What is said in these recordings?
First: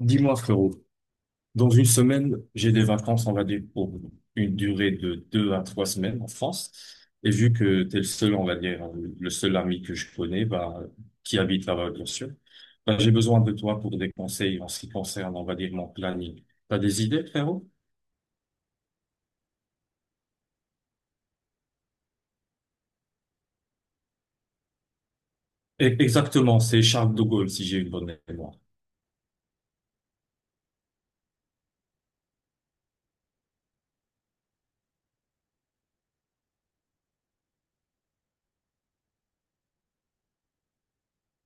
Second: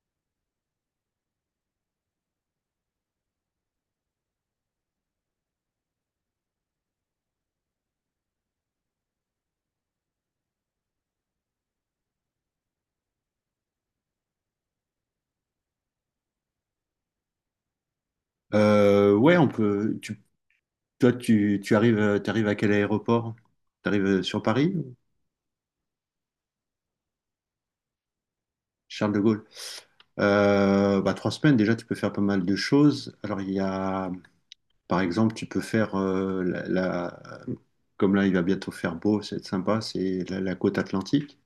Dis-moi, frérot, dans une semaine, j'ai des vacances, on va dire, pour une durée de 2 à 3 semaines en France. Et vu que t'es le seul, on va dire, le seul ami que je connais, bah, qui habite là-bas, bien sûr, bah, j'ai besoin de toi pour des conseils en ce qui concerne, on va dire, mon planning. T'as des idées, frérot? Ouais, on peut. Toi, tu arrives, t'arrives à quel aéroport? T'arrives sur Paris, ou Exactement, c'est Charles de Gaulle, si j'ai une bonne mémoire. Charles de Gaulle. Bah, 3 semaines déjà, tu peux faire pas mal de choses. Alors il y a, par exemple, tu peux faire comme là il va bientôt faire beau, c'est sympa, c'est la côte atlantique.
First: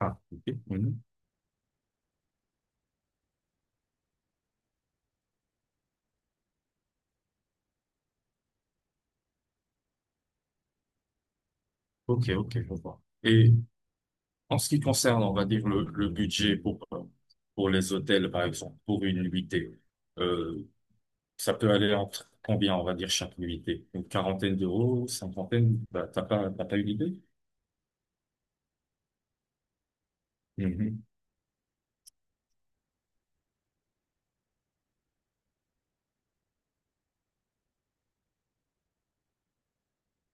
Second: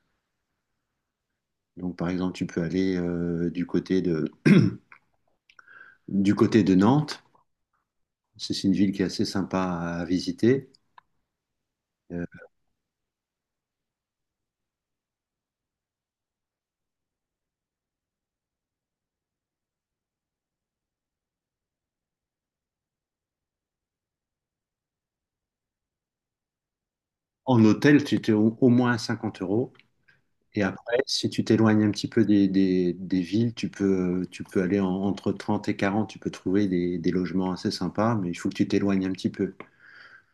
Ah, ok. Mhm. Donc par exemple, tu peux aller du côté de Nantes. C'est une ville qui est assez sympa à visiter. Euh, Ok, ok, je vois. Et, en ce qui concerne, on va dire, le budget pour, pour les hôtels, par exemple, pour une nuitée, euh, ça peut aller entre combien, on va dire, chaque nuitée? Une quarantaine d'euros, cinquantaine? Bah, t'as pas une idée? En hôtel, tu étais au moins à 50 euros. Et après, Mhm. si tu t'éloignes un petit peu des villes, tu peux aller entre 30 et 40. Tu peux trouver des logements assez sympas, mais il faut que tu t'éloignes un petit peu.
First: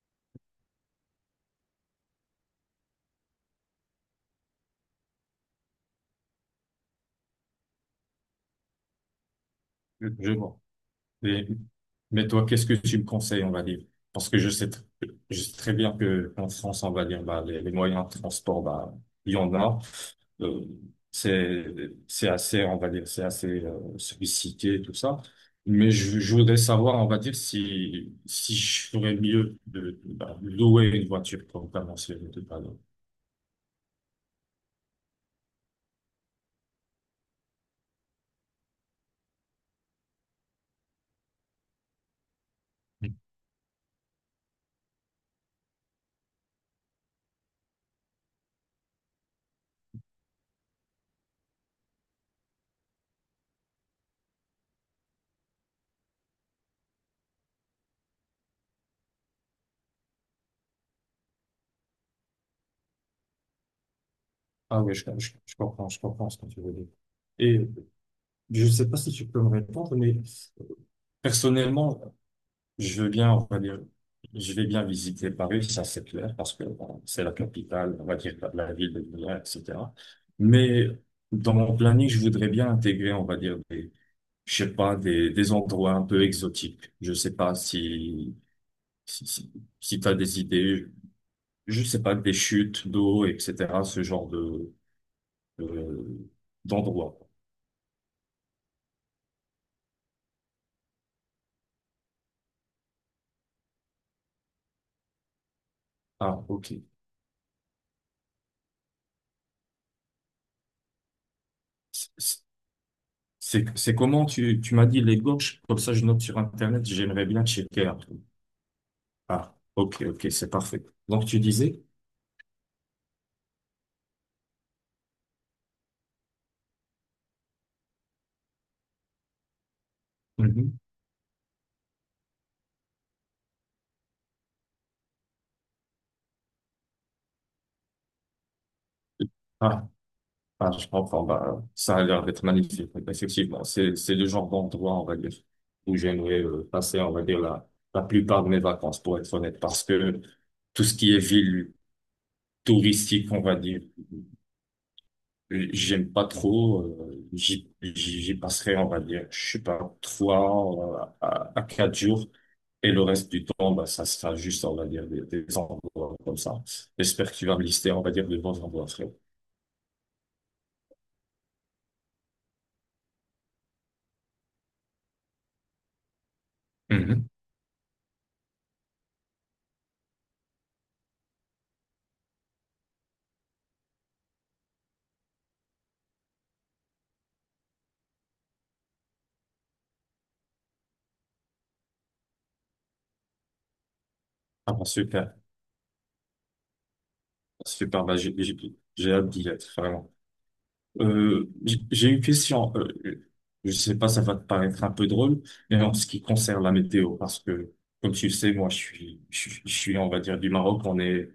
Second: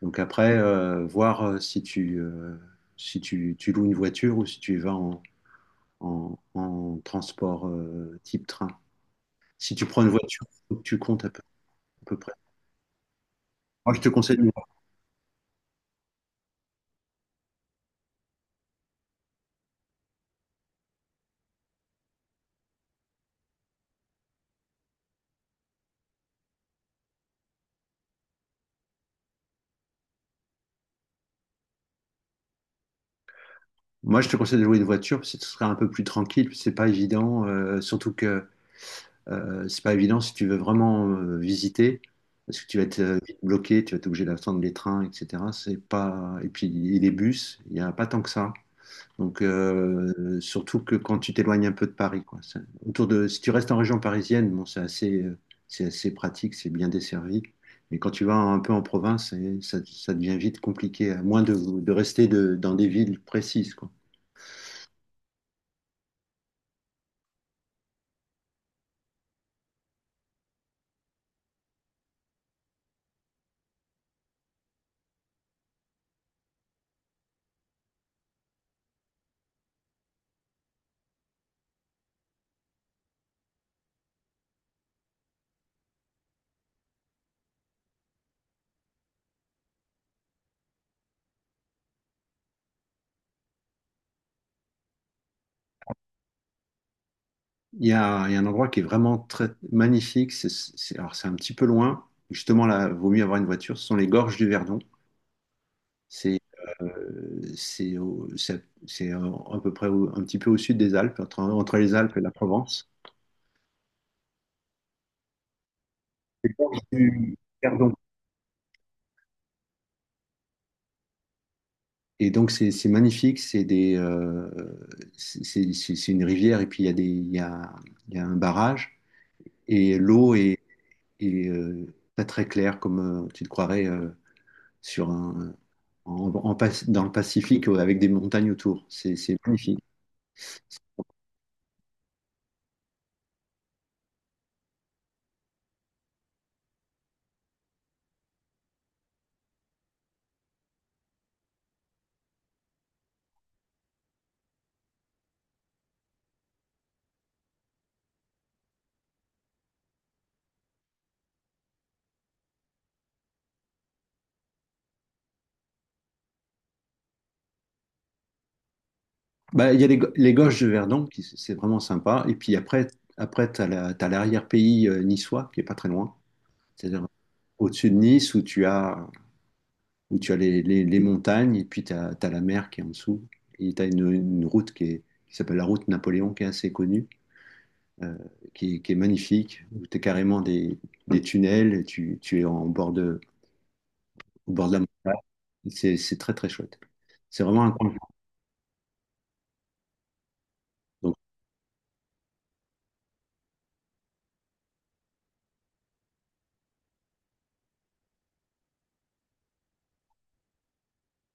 Donc après, voir si tu loues une voiture ou si tu y vas en transport, type train. Si tu prends une Je voiture, vois. faut que tu comptes Et- à peu mais près. toi, qu'est-ce que tu me conseilles, on va dire? Moi, je te Parce conseille, que je sais très bien que en France, on va dire, bah, les moyens de transport, bah, il y en a. Euh, c'est c'est assez, on va dire, c'est assez sollicité, tout ça. Mais je voudrais savoir, on va dire, si je ferais mieux de, bah, louer une voiture pour commencer le dépanner. moi, je te conseille de louer une voiture parce que ce sera un peu plus tranquille, puis c'est pas évident, surtout que c'est pas évident si tu veux vraiment visiter, parce que tu vas être vite bloqué, tu vas être obligé d'attendre les trains, etc. C'est pas... Et puis les bus, il n'y a pas tant que ça. Donc surtout que quand tu t'éloignes un peu de Paris, quoi. Si tu restes en région parisienne, bon, c'est assez pratique, c'est bien desservi. Mais quand tu vas un peu en province, ça devient vite compliqué, à moins de rester dans des villes précises, quoi. Ah oui, je comprends, je comprends ce que tu veux dire. Et je ne sais pas si tu peux me répondre, mais personnellement, je veux bien, on va dire, je vais bien visiter Paris, ça c'est clair, parce que bon, c'est la capitale, on va dire de la ville de Milan, etc. Mais dans mon planning, je voudrais bien intégrer, on va dire, des, je sais pas, des endroits un peu exotiques. Je sais pas si, si, si t'as des idées, je sais pas, des chutes d'eau, etc., ce genre de- d'endroits. Il y a un endroit qui est vraiment très magnifique. Alors c'est un petit peu loin. Justement, là, vaut mieux avoir une voiture. Ce sont les gorges du Verdon. C'est Ah, ok. c'est à peu près un petit peu au sud des Alpes, entre les Alpes et la C'est, Provence. c'est comment tu m'as dit les gorges, comme ça je note sur Internet, j'aimerais Du bien checker. Verdon. après. Ah, ok, ok, c'est parfait. Donc tu disais? Et donc c'est magnifique. C'est des c'est une rivière et puis il y a un barrage et l'eau est, Mhm. est, euh, pas très claire comme tu te croirais. Sur un, en, en Pas- Dans le Pacifique, avec des montagnes autour. C'est magnifique. Ah, ah, je comprends. Bah, ça a l'air d'être magnifique. Effectivement, c'est le genre d'endroit, on va dire, où j'aimerais passer, on va dire, la plupart de mes vacances, pour être honnête, parce que tout ce qui est ville touristique, on va dire, j'aime pas trop. J'y passerai, on va dire, je sais pas, trois à quatre jours. Et le reste du temps, bah, ça sera juste, on va dire, des envois comme ça. J'espère que tu vas me lister, on va dire, de bons envois, frérot. Bah, il y a les Gorges de Verdon, c'est vraiment sympa. Et puis après, t'as l'arrière-pays niçois, qui est pas très loin. C'est-à-dire Mhm. au-dessus de Nice, où tu as les montagnes, et puis tu as la mer qui est en dessous. Et tu as une route qui s'appelle la route Napoléon, qui est assez connue, euh, qui est magnifique, où tu es carrément des tunnels, et tu es en bord au bord Ah de bah, la super, C'est très très chouette. C'est vraiment un coin. De- super, bah, j'ai hâte d'y être, vraiment. Donc, J'ai une question, je sais pas, ça va te paraître un peu drôle, mais en ce qui concerne la météo, parce que, comme tu le sais, moi, je suis, on va dire, du Maroc, on est,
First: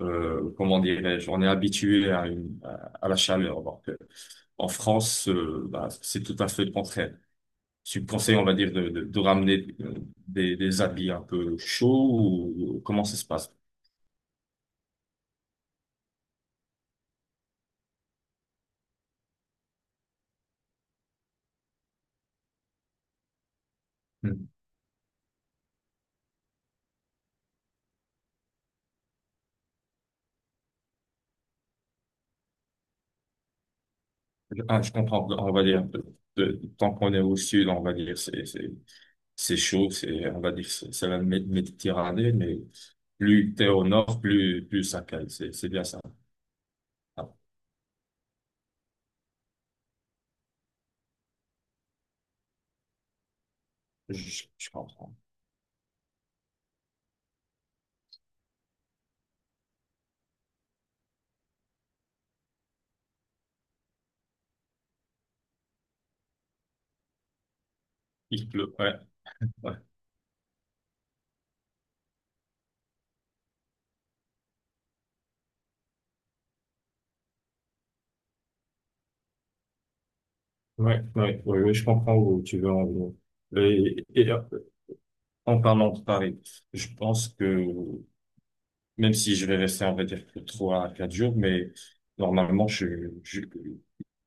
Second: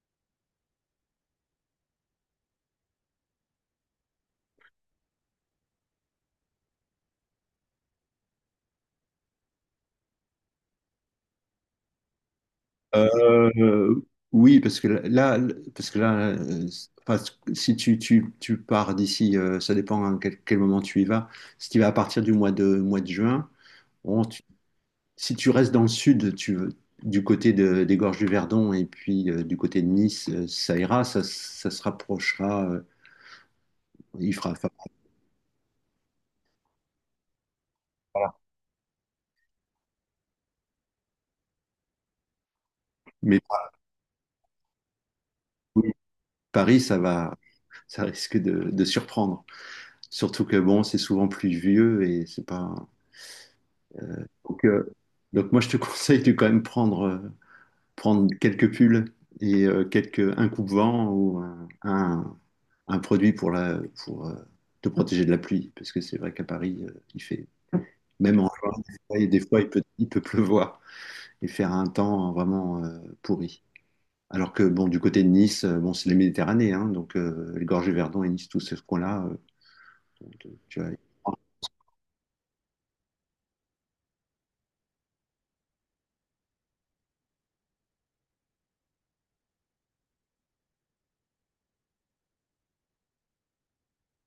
comment dirais-je, on est habitué à la chaleur, alors que en France, bah, c'est tout à fait le contraire. Tu me conseilles, on va dire, de ramener des habits un peu chauds ou comment ça se passe? euh, oui, parce que là, enfin, si tu pars d'ici, ça dépend à quel moment tu y vas. Si tu y vas à partir du mois de juin, bon, Hmm. Si tu restes dans le sud, des gorges du Verdon et puis du côté de Nice, ça ira, ça se rapprochera, il fera. Enfin, Ah, je comprends, on va dire, tant qu'on est au sud, on va dire, c'est chaud, c'est, on va dire, c'est la Méditerranée, mais mais plus t'es au nord, plus ça cale, c'est bien oui, ça. Paris, ça Ah, va, ça risque de surprendre. Surtout que bon, c'est souvent pluvieux et c'est pas. je, Donc, je euh, comprends. donc moi, je te conseille de quand même prendre quelques pulls et un coupe-vent ou un produit pour te protéger de la pluie. Parce que c'est vrai qu'à Paris, même Il en juin, pleut, ouais, des fois, il ouais, peut, il peut pleuvoir et faire un temps vraiment pourri. Alors que bon, du côté de Nice, bon, c'est la Méditerranée, hein, donc les gorges du Verdon et Nice, tout ce coin-là, tu vois. ouais, ouais, ouais, ouais, je comprends où tu veux en venir. Et, en parlant de Paris, je pense que même si je vais rester, on va dire, que 3 à 4 jours, mais normalement, je, je,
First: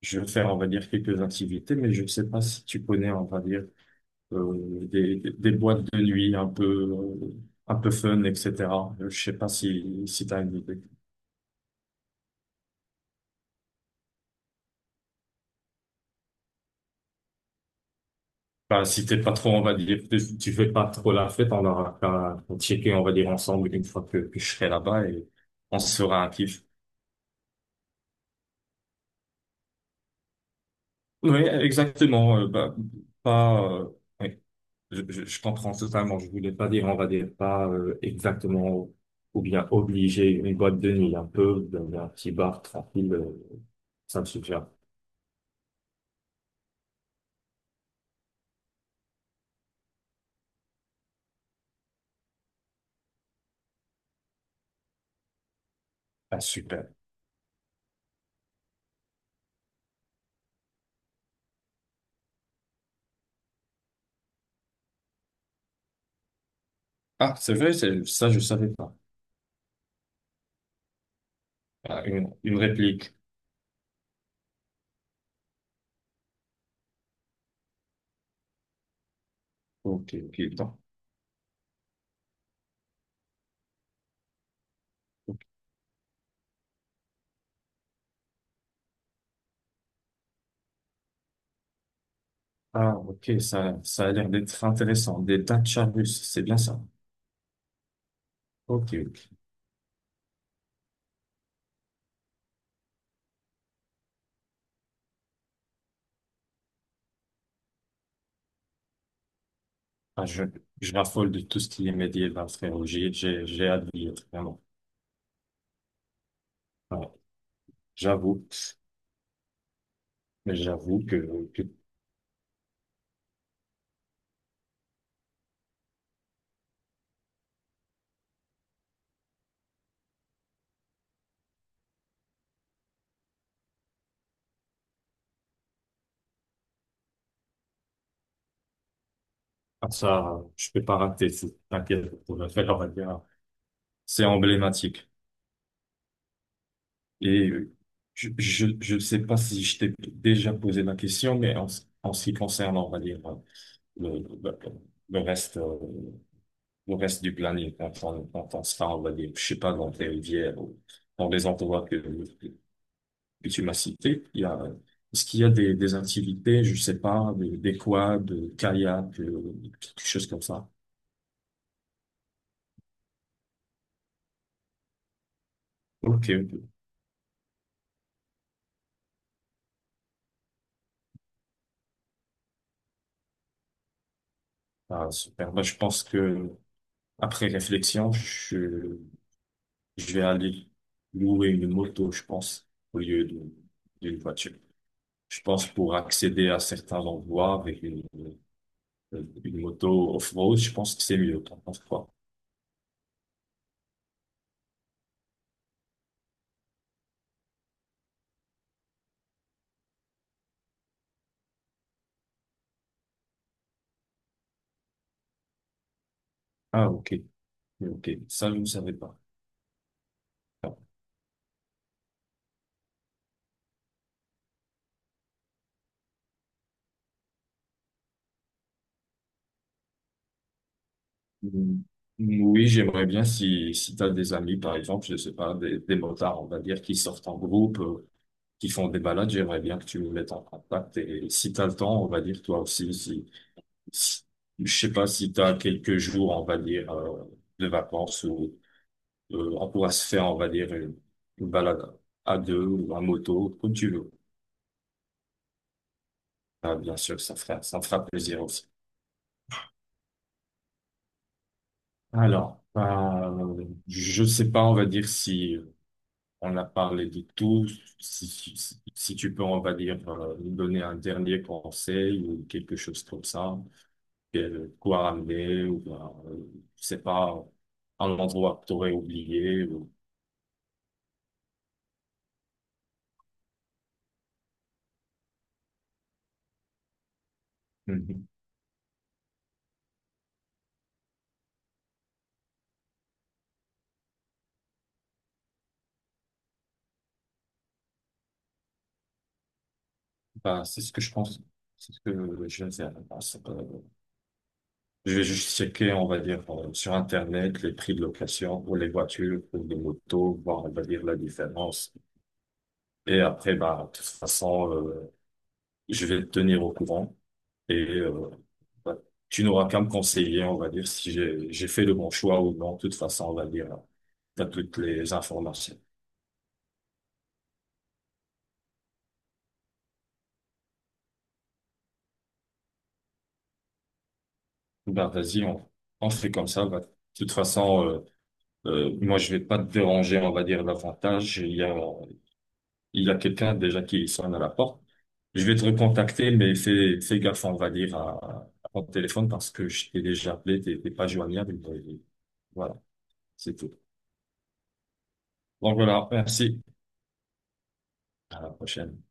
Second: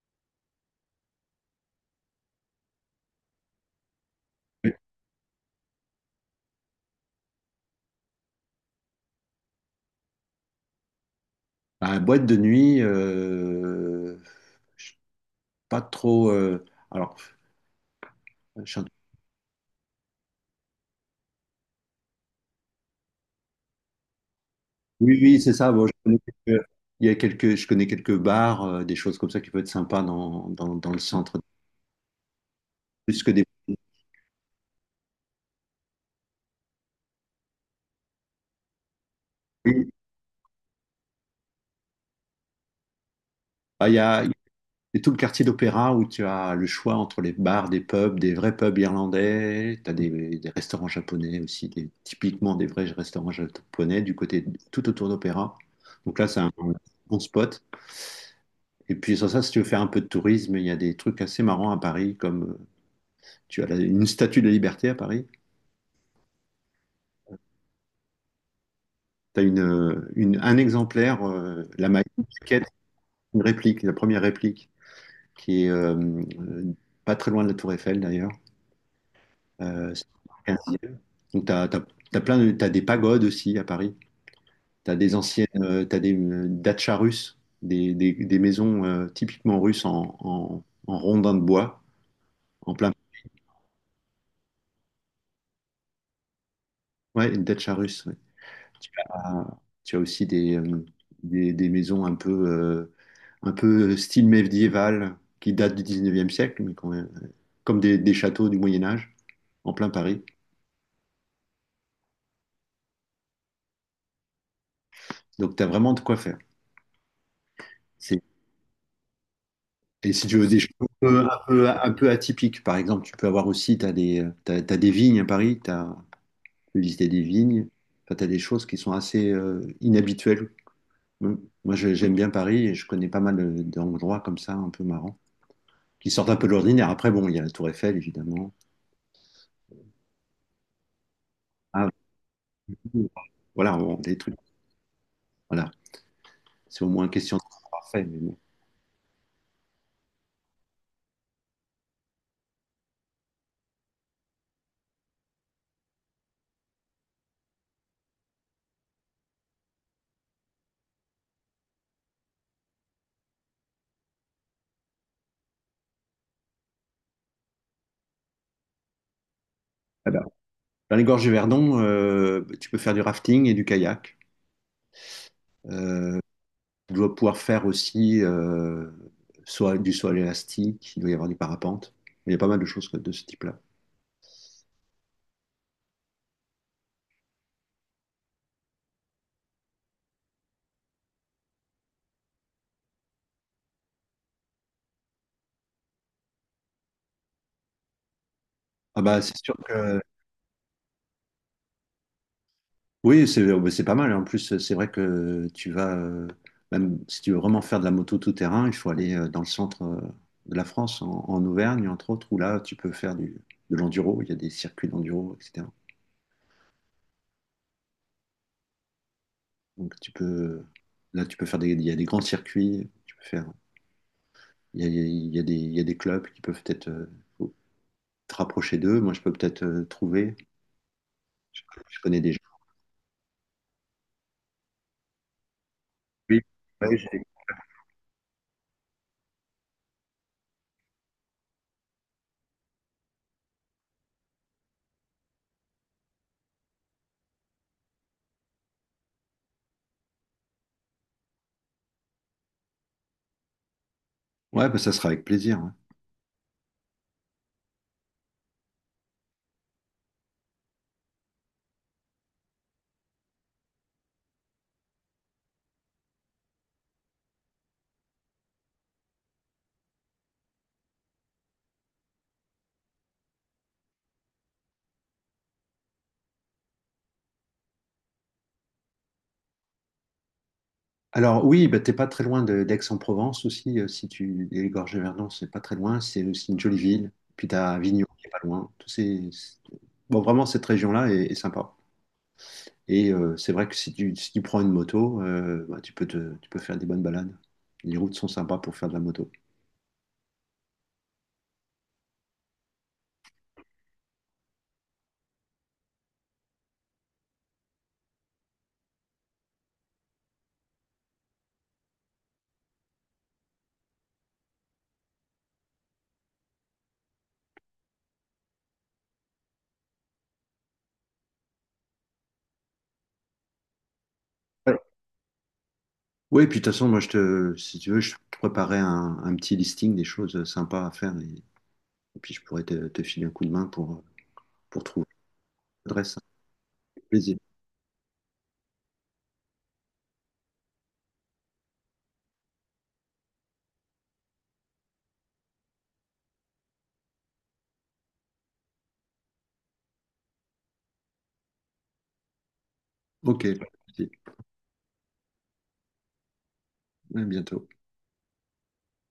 je vais faire, on va dire, quelques activités, mais je ne sais pas si tu connais, on va dire, des boîtes de nuit un peu fun, etc. Je sais pas si t'as une idée. Bah, boîte de nuit, je suis pas trop. Alors, je suis Bah, si t'es pas trop, on va dire, que tu fais pas trop la fête, on aura qu'à checker, on va dire, ensemble une fois que je serai là-bas Oui, et oui, c'est ça. on Bon, je se connais fera un kiff. quelques, il y a quelques, je connais quelques bars, des choses comme ça qui peuvent être sympas dans le centre. Oui, exactement. Bah, Plus que des... pas, ouais. Je comprends totalement. Je voulais pas dire, on va dire pas exactement ou bien Oui. obliger une boîte de nuit, un peu dans un petit bar tranquille, Ah, il y ça a, me il suffira. y a tout le quartier d'opéra où tu as le choix entre les bars, des pubs, des vrais pubs irlandais. Tu as des restaurants japonais aussi, typiquement des vrais restaurants japonais du côté tout autour d'opéra. Donc là, Ah, c'est un super. bon spot. Et puis sur ça, si tu veux faire un peu de tourisme, il y a des trucs assez marrants à Paris, comme une statue de la liberté à Paris. Ah, c'est vrai, c'est ça, je savais pas. Un exemplaire, la Ah, une maquette, réplique. une réplique, la première réplique, qui est euh, pas très loin de la Tour Eiffel d'ailleurs. Ok, ok, C'est un bon. siècle. Donc t'as des pagodes aussi à Paris. T'as des dachas russes, des maisons typiquement russes en rondins de bois, en plein. Ah, ok, ça a l'air d'être intéressant. Des Dacia russes, c'est bien ça. Ouais, une dacha russe. Tu Ok, ok. as, tu as aussi des maisons un peu style médiéval qui datent du 19e siècle, mais quand même, comme des châteaux du Moyen Âge en plein Paris. Ah, je raffole de tout ce qui est médiéval, frérot. J'ai hâte de lire, vraiment. Donc tu as vraiment de quoi faire. Ah, C'est- j'avoue, Et si tu veux mais des choses un j'avoue peu, un que. peu, un peu atypiques, par exemple, tu peux avoir aussi, tu as des, t'as- t'as des vignes à Paris, tu peux visiter des vignes, enfin, tu as des choses qui sont assez inhabituelles. Mm. Moi, j'aime bien Paris et je connais pas mal d'endroits comme ça, un peu marrants, qui sortent un peu de l'ordinaire. Après, bon, il y a la Tour Eiffel, évidemment. Ah, ça, je peux pas rater, Ah, t'inquiète, on va faire, on va oui. dire, Voilà, des c'est trucs. emblématique. Voilà, c'est au moins une question de Et parfait. Mais je, bon. je, je sais pas si je t'ai déjà posé la question, mais en ce qui concerne, on va dire, le, le, le reste du planning, quand on sera, on va dire, je sais pas, dans tes rivières ou dans les endroits que tu m'as cités, est-ce qu'il y a des activités, je sais pas, des quads, des kayaks, quelque Ah bah, chose comme ça? dans les gorges du Verdon, tu peux faire du rafting et du kayak. Euh, Ok, ok. Tu dois pouvoir faire aussi soit du saut à élastique, il doit y avoir du parapente. Il y a pas mal de choses de ce type-là. Ah, super. Bah, je pense que après réflexion, je vais aller louer une moto, je pense, au lieu d'une voiture. Je pense pour accéder à certains endroits avec une, Ah bah c'est sûr une que moto off-road, je pense que c'est mieux. T'en penses quoi? oui, c'est oh, bah, c'est pas mal. En plus, c'est vrai que même si tu veux vraiment faire de la moto tout terrain, il faut aller dans le centre de la France, en Auvergne entre autres, où là tu peux faire de l'enduro. Il y a des circuits d'enduro, etc. Ah, ok. Ok. Ça, je ne savais pas. Donc tu peux, Là tu peux il y a des grands circuits, il y a, il y a- il y a des, il y a des clubs qui peuvent peut-être faut te rapprocher d'eux. Moi je peux peut-être je, Mm. je connais des gens. Oui, j'aimerais bien si tu as des amis, par exemple, je sais pas, des Oui. motards, on va dire, qui Ouais, j'ai- sortent en groupe, qui font des balades, j'aimerais bien que tu me mettes en contact. Et si tu as le temps, on va dire, toi aussi, si, je sais pas si tu as quelques jours, on va dire, de vacances ou on pourra se faire, on va dire, une balade à deux ou en moto, comme tu veux. ouais, bah, ça sera avec plaisir. Ouais. Ah, bien sûr, ça fera plaisir aussi. Alors, je sais pas, on va dire si on a parlé de tout, si tu peux, on va dire, nous donner un dernier conseil ou quelque chose comme ça, quoi ramener ou, ben, je sais pas, un endroit que tu aurais oublié. Alors oui, bah, t'es pas très loin d'Aix-en-Provence aussi, si tu, et les gorges de Verdon, c'est pas très loin, c'est aussi une jolie ville. Puis t'as Avignon qui est pas loin. Bon vraiment cette région-là est sympa. Et c'est vrai que si tu prends une moto, bah, tu peux faire des bonnes balades. Les routes sont sympas pour faire de la moto. Bah, c'est ce que je pense. C'est ce que je vais faire. Bah, c'est pas- Je vais juste checker, on va dire, sur Internet, les prix de location pour les voitures, pour les motos, voir, on va dire, la différence. Et après, bah, de toute façon, je vais te tenir au courant. Et bah, tu n'auras qu'à me conseiller, on va dire, si j'ai fait le bon choix ou non. De toute façon, on va dire, tu as Ouais. toutes les informations. Oui, puis de toute façon, si tu veux, je te préparais un petit listing des choses sympas à faire et puis je pourrais te filer un coup de main pour trouver Ben vas-y, on l'adresse. fait comme ça. Bah, de toute Plaisir. façon, moi, je vais pas te déranger, on va dire, davantage. Il y a quelqu'un déjà qui sonne à la porte. Je vais te recontacter, mais fais gaffe, on va dire, à ton téléphone parce que je t'ai déjà appelé, t'es pas joignable. Et voilà, Ok. c'est tout. Donc voilà, merci. Ouais, à bientôt. À la prochaine.